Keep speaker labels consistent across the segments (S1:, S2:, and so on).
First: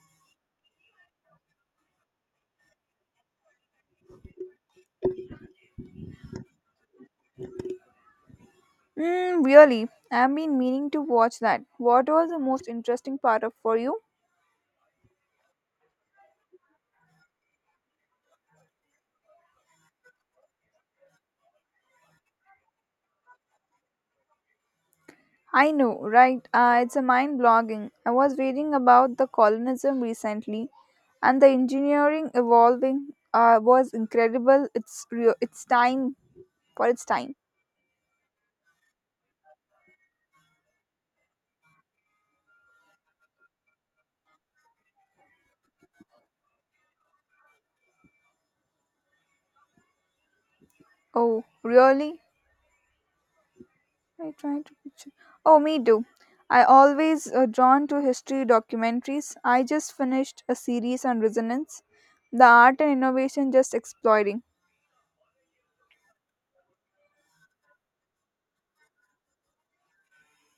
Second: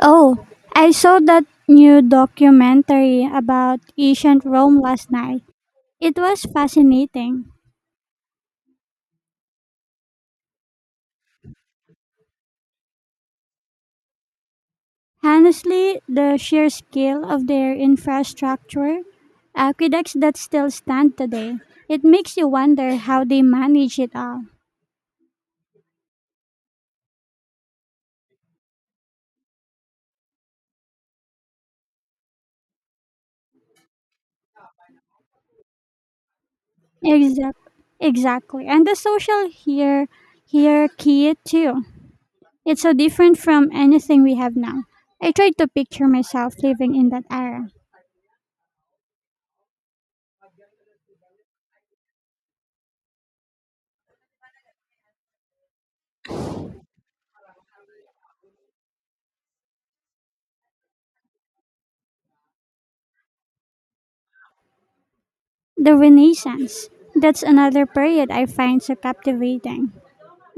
S1: Oh, I saw that new documentary about ancient Rome last night. It was fascinating.
S2: Mm, really, I've been meaning to watch that. What was the most interesting part of for you?
S1: Honestly, the sheer scale of their infrastructure, aqueducts that still stand today, it makes you wonder how they manage it all.
S2: I know, right? It's a mind blogging. I was reading about the colonism recently, and the engineering evolving was incredible. It's real. It's time for its time.
S1: Exact, exactly. And the social hierarchy, too. It's so different from anything we have now. I tried to picture myself living in that era.
S2: Oh, really? I try to picture. Oh, me too. I always drawn to history documentaries. I just finished a series on resonance, the art and innovation just exploiting.
S1: The Renaissance. That's another period I find so captivating.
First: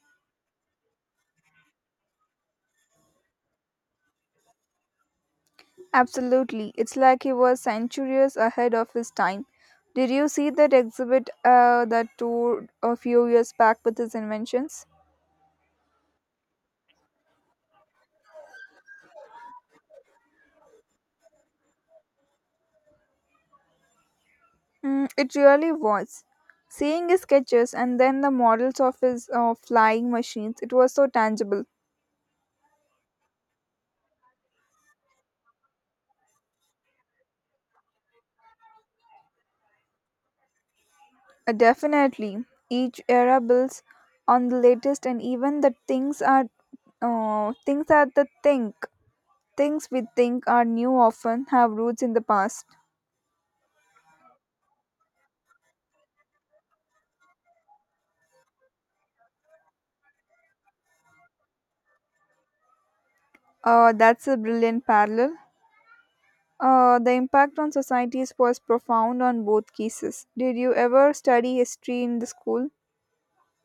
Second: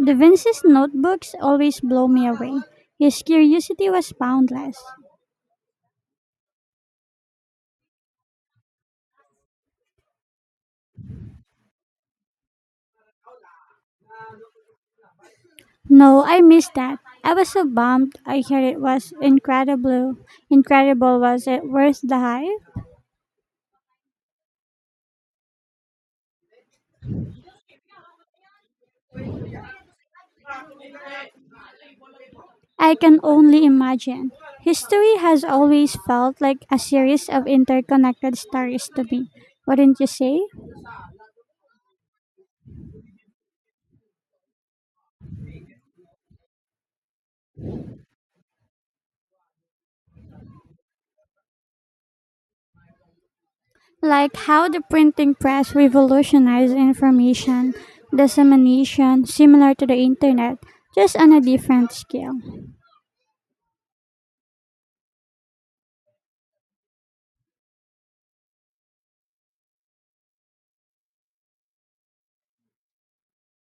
S1: Da Vinci's notebooks always blow me away. His curiosity was boundless.
S2: Absolutely. It's like he was centuries ahead of his time. Did you see that exhibit that toured a few years back with his inventions?
S1: No, I missed that. I was so bummed. I heard it was incredible. Incredible was it worth the hype?
S2: Mm, it really was. Seeing his sketches and then the models of his flying machines, it was so tangible.
S1: I can only imagine. History has always felt like a series of interconnected stories to me. Wouldn't you say?
S2: Definitely, each era builds on the latest, and even the things are the think things we think are new often have roots in the past.
S1: Like how the printing press revolutionized information dissemination, similar to the internet, just on a different scale.
S2: That's a brilliant parallel. The impact on societies was profound on both cases. Did you ever study history in the school?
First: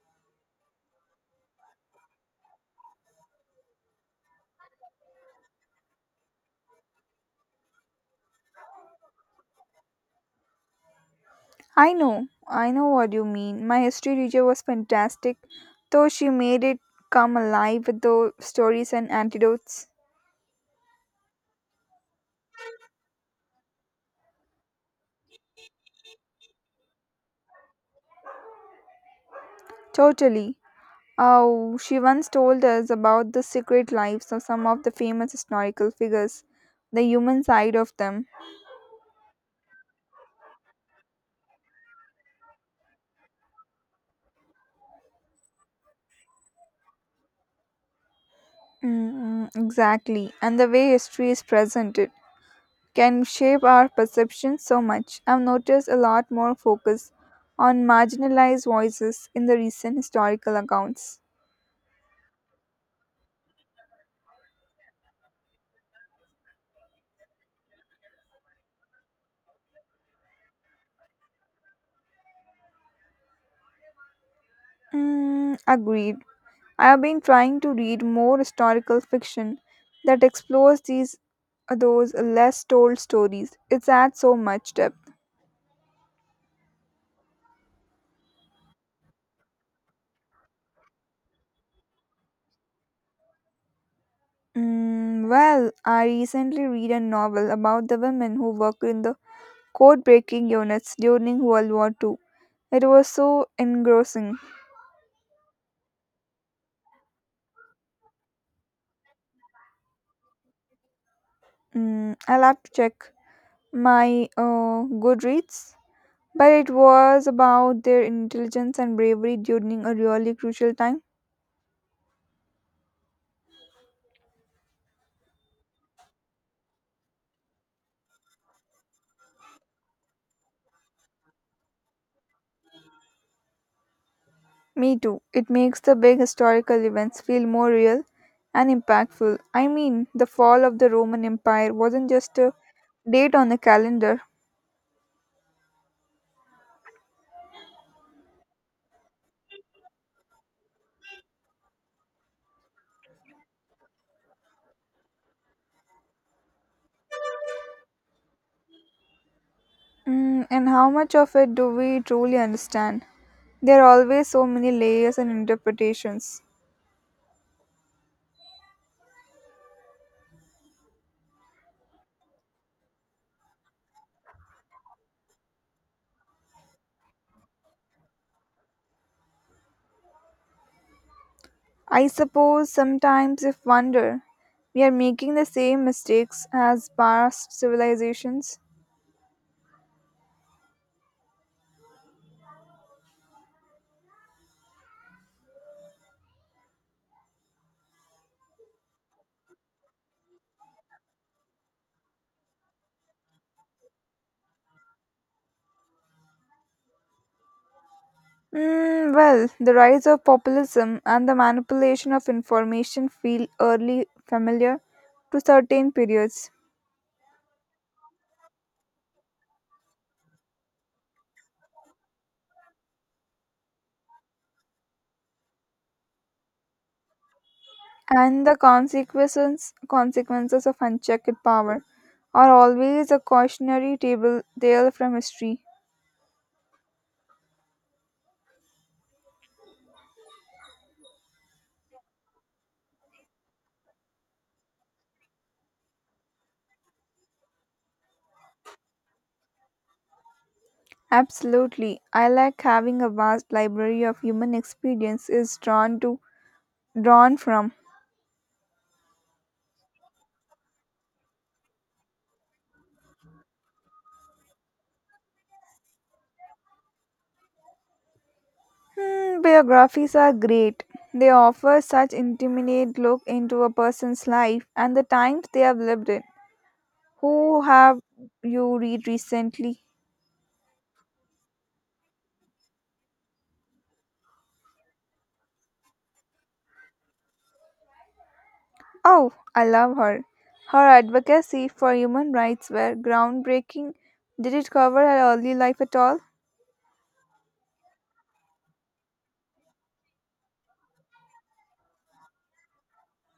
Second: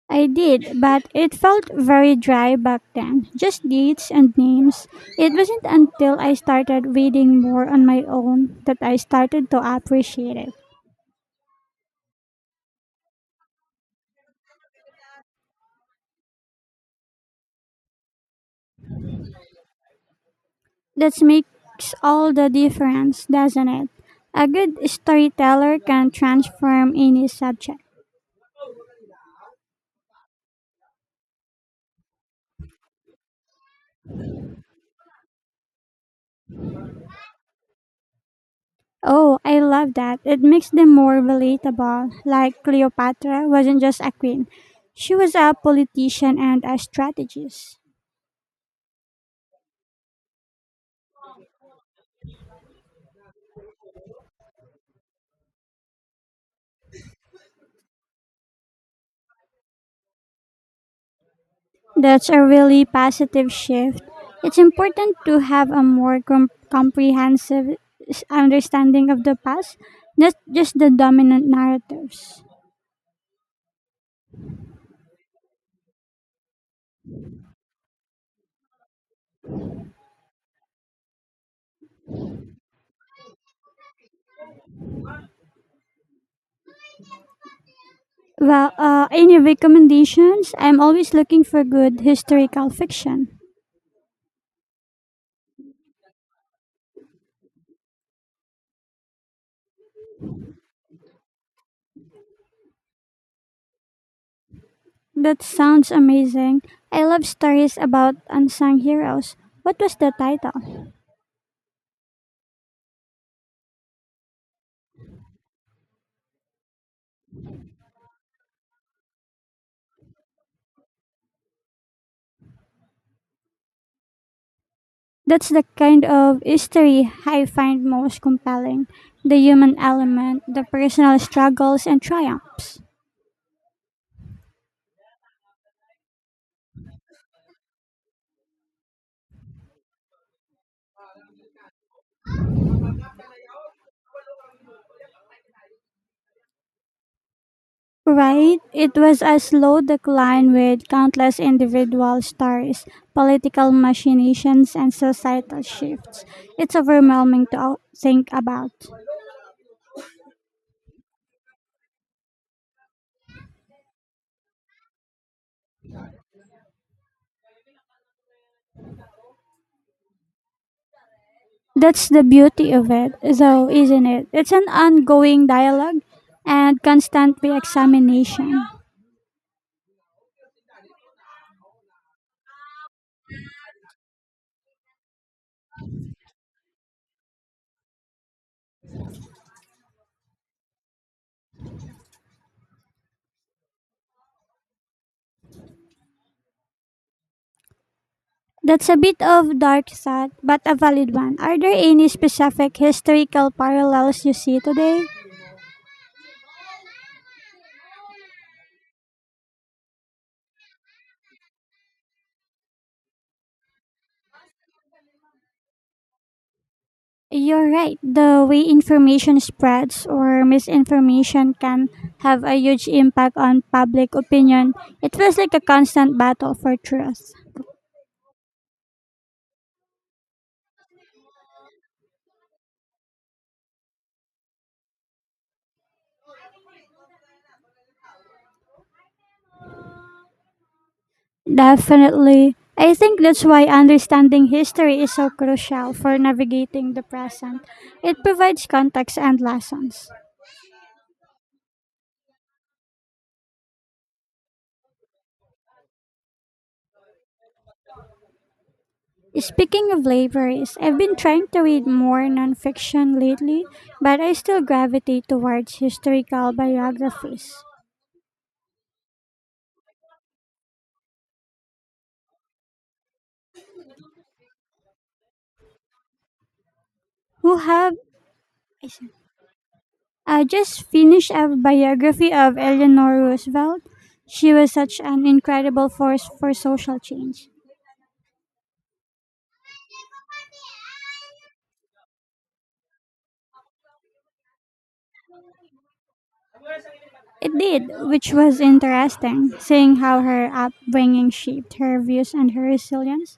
S1: I did, but it felt very dry back then, just dates and names. It wasn't until I started reading more on my own that I started to appreciate it.
S2: I know what you mean. My history teacher was fantastic, though she made it come alive with the stories and antidotes.
S1: That makes all the difference, doesn't it? A good storyteller can transform any subject.
S2: Totally. Oh, she once told us about the secret lives of some of the famous historical figures, the human side of them.
S1: Oh, I love that. It makes them more relatable. Like Cleopatra wasn't just a queen, she was a politician and a strategist.
S2: Exactly, and the way history is presented can shape our perception so much. I've noticed a lot more focus on marginalized voices in the recent historical accounts.
S1: That's a really positive shift. It's important to have a more comprehensive understanding of the past, not just the dominant narratives.
S2: Mm, agreed. I have been trying to read more historical fiction that explores these those less told stories. It adds so much depth.
S1: Well, any recommendations? I'm always looking for good historical fiction.
S2: Mm, well, I recently read a novel about the women who worked in the code breaking units during World War Two. It was so engrossing.
S1: That sounds amazing. I love stories about unsung heroes. What was the title?
S2: Mm, I'll have to check my Goodreads, but it was about their intelligence and bravery during a really crucial time.
S1: That's the kind of history I find most compelling, the human element, the personal struggles and triumphs.
S2: Me too. It makes the big historical events feel more real and impactful. I mean, the fall of the Roman Empire wasn't just a date on the calendar.
S1: Right? It was a slow decline with countless individual stories, political machinations, and societal shifts. It's overwhelming to think about.
S2: Mm, and how much of it do we truly understand? There are always so many layers and interpretations.
S1: That's the beauty of it, though, isn't it? It's an ongoing dialogue and constant re-examination.
S2: I suppose sometimes if wonder we are making the same mistakes as past civilizations.
S1: That's a bit of dark thought, but a valid one. Are there any specific historical parallels you see today?
S2: Mm, well, the rise of populism and the manipulation of information feel early familiar to certain periods,
S1: You're right. The way information spreads or misinformation can have a huge impact on public opinion. It feels like a constant battle for truth.
S2: and the consequences of unchecked power are always a cautionary table tale from history.
S1: Definitely. I think that's why understanding history is so crucial for navigating the present. It provides context and lessons.
S2: Absolutely, I like having a vast library of human experience is drawn to drawn from.
S1: Speaking of libraries, I've been trying to read more nonfiction lately, but I still gravitate towards historical biographies.
S2: Hmm, biographies are great. They offer such intimate look into a person's life and the times they have lived in.
S1: Who
S2: Who
S1: have
S2: have you
S1: I see.
S2: read recently?
S1: I just finished a biography of Eleanor Roosevelt. She was such an incredible force for social change.
S2: Oh, I love her. Her advocacy for human rights were groundbreaking. Did it cover her early life at all?
S1: It did, which was interesting, seeing how her upbringing shaped her views and her resilience.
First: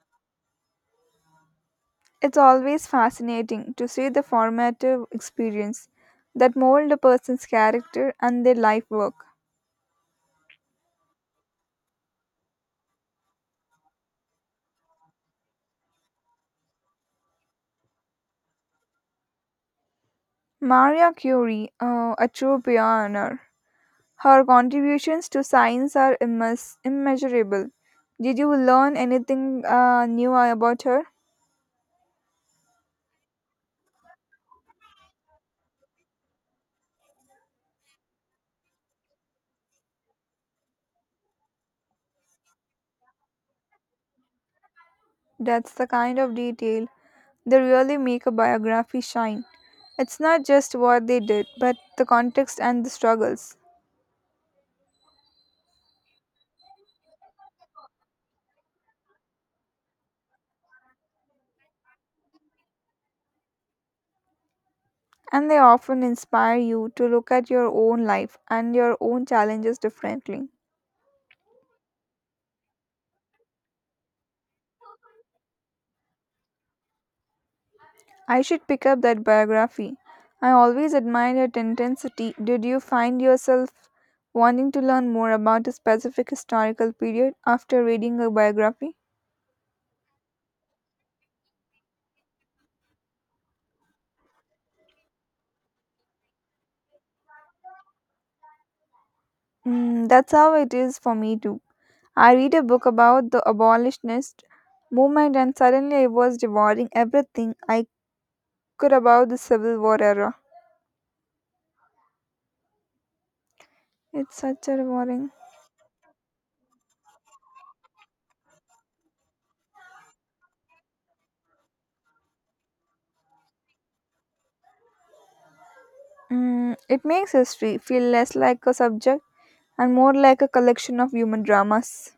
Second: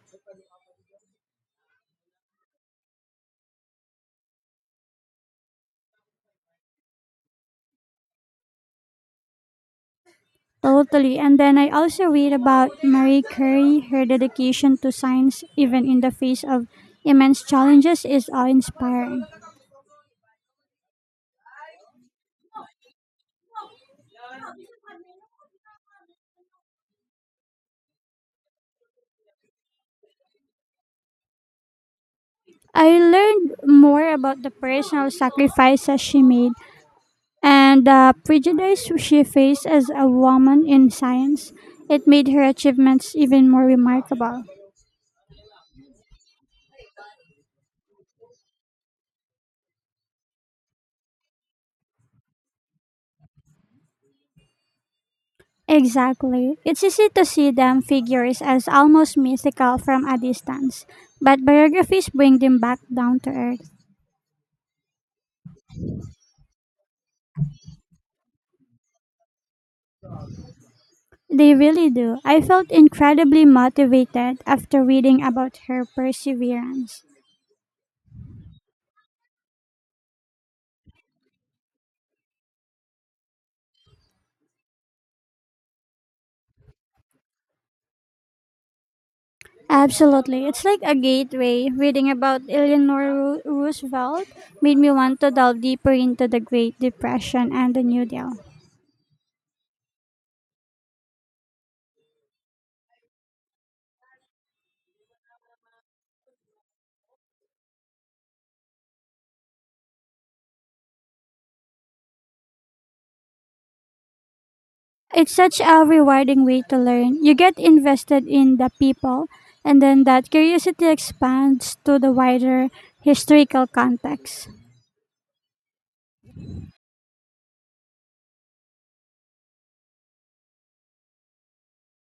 S2: It's always fascinating to see the formative experience that mold a person's character and their life work.
S1: Totally. And then I also read about Marie Curie, her dedication to science, even in the face of immense challenges, is awe inspiring.
S2: Maria Curie, a true pioneer. Her contributions to science are immeasurable. Did you learn anything new about her?
S1: I learned more about the personal sacrifices she made and the prejudice she faced as a woman in science. It made her achievements even more remarkable.
S2: That's the kind of detail they really make a biography shine. It's not just what they did, but the context and the struggles.
S1: Exactly. It's easy to see them figures as almost mythical from a distance, but biographies bring them back down to earth.
S2: And they often inspire you to look at your own life and your own challenges differently.
S1: They really do. I felt incredibly motivated after reading about her perseverance.
S2: I should pick up that biography. I always admired its intensity. Did you find yourself wanting to learn more about a specific historical period after reading a biography?
S1: Absolutely. It's like a gateway. Reading about Eleanor Roosevelt made me want to delve deeper into the Great Depression and the New Deal.
S2: Mm, that's how it is for me too. I read a book about the abolitionist movement and suddenly I was devouring everything I could about the Civil War era. It's such a rewarding.
S1: It's such a rewarding way to learn. You get invested in the people, and then that curiosity expands to the wider historical context.
S2: Mm, it makes history feel less like a subject and more like a collection of human dramas.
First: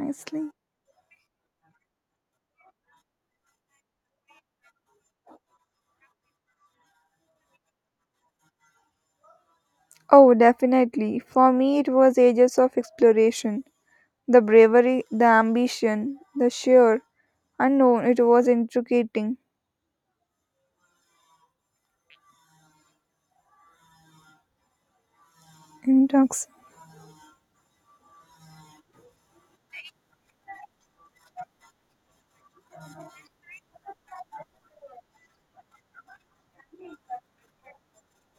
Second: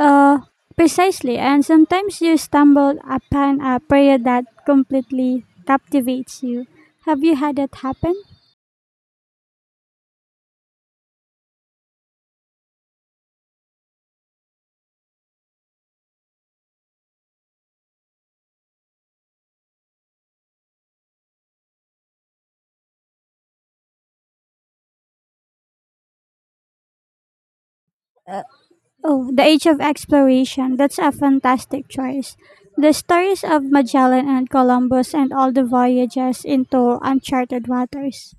S1: Uh, precisely, and sometimes you stumble upon a prayer that completely captivates you. Have you had that happen?
S2: Oh, definitely. For me, it was ages of exploration. The bravery, the ambition, the sheer unknown, it was intriguing. Intoxicating.
S1: Oh, The Age of Exploration. That's a fantastic choice. The stories of Magellan and Columbus and all the voyages into uncharted waters.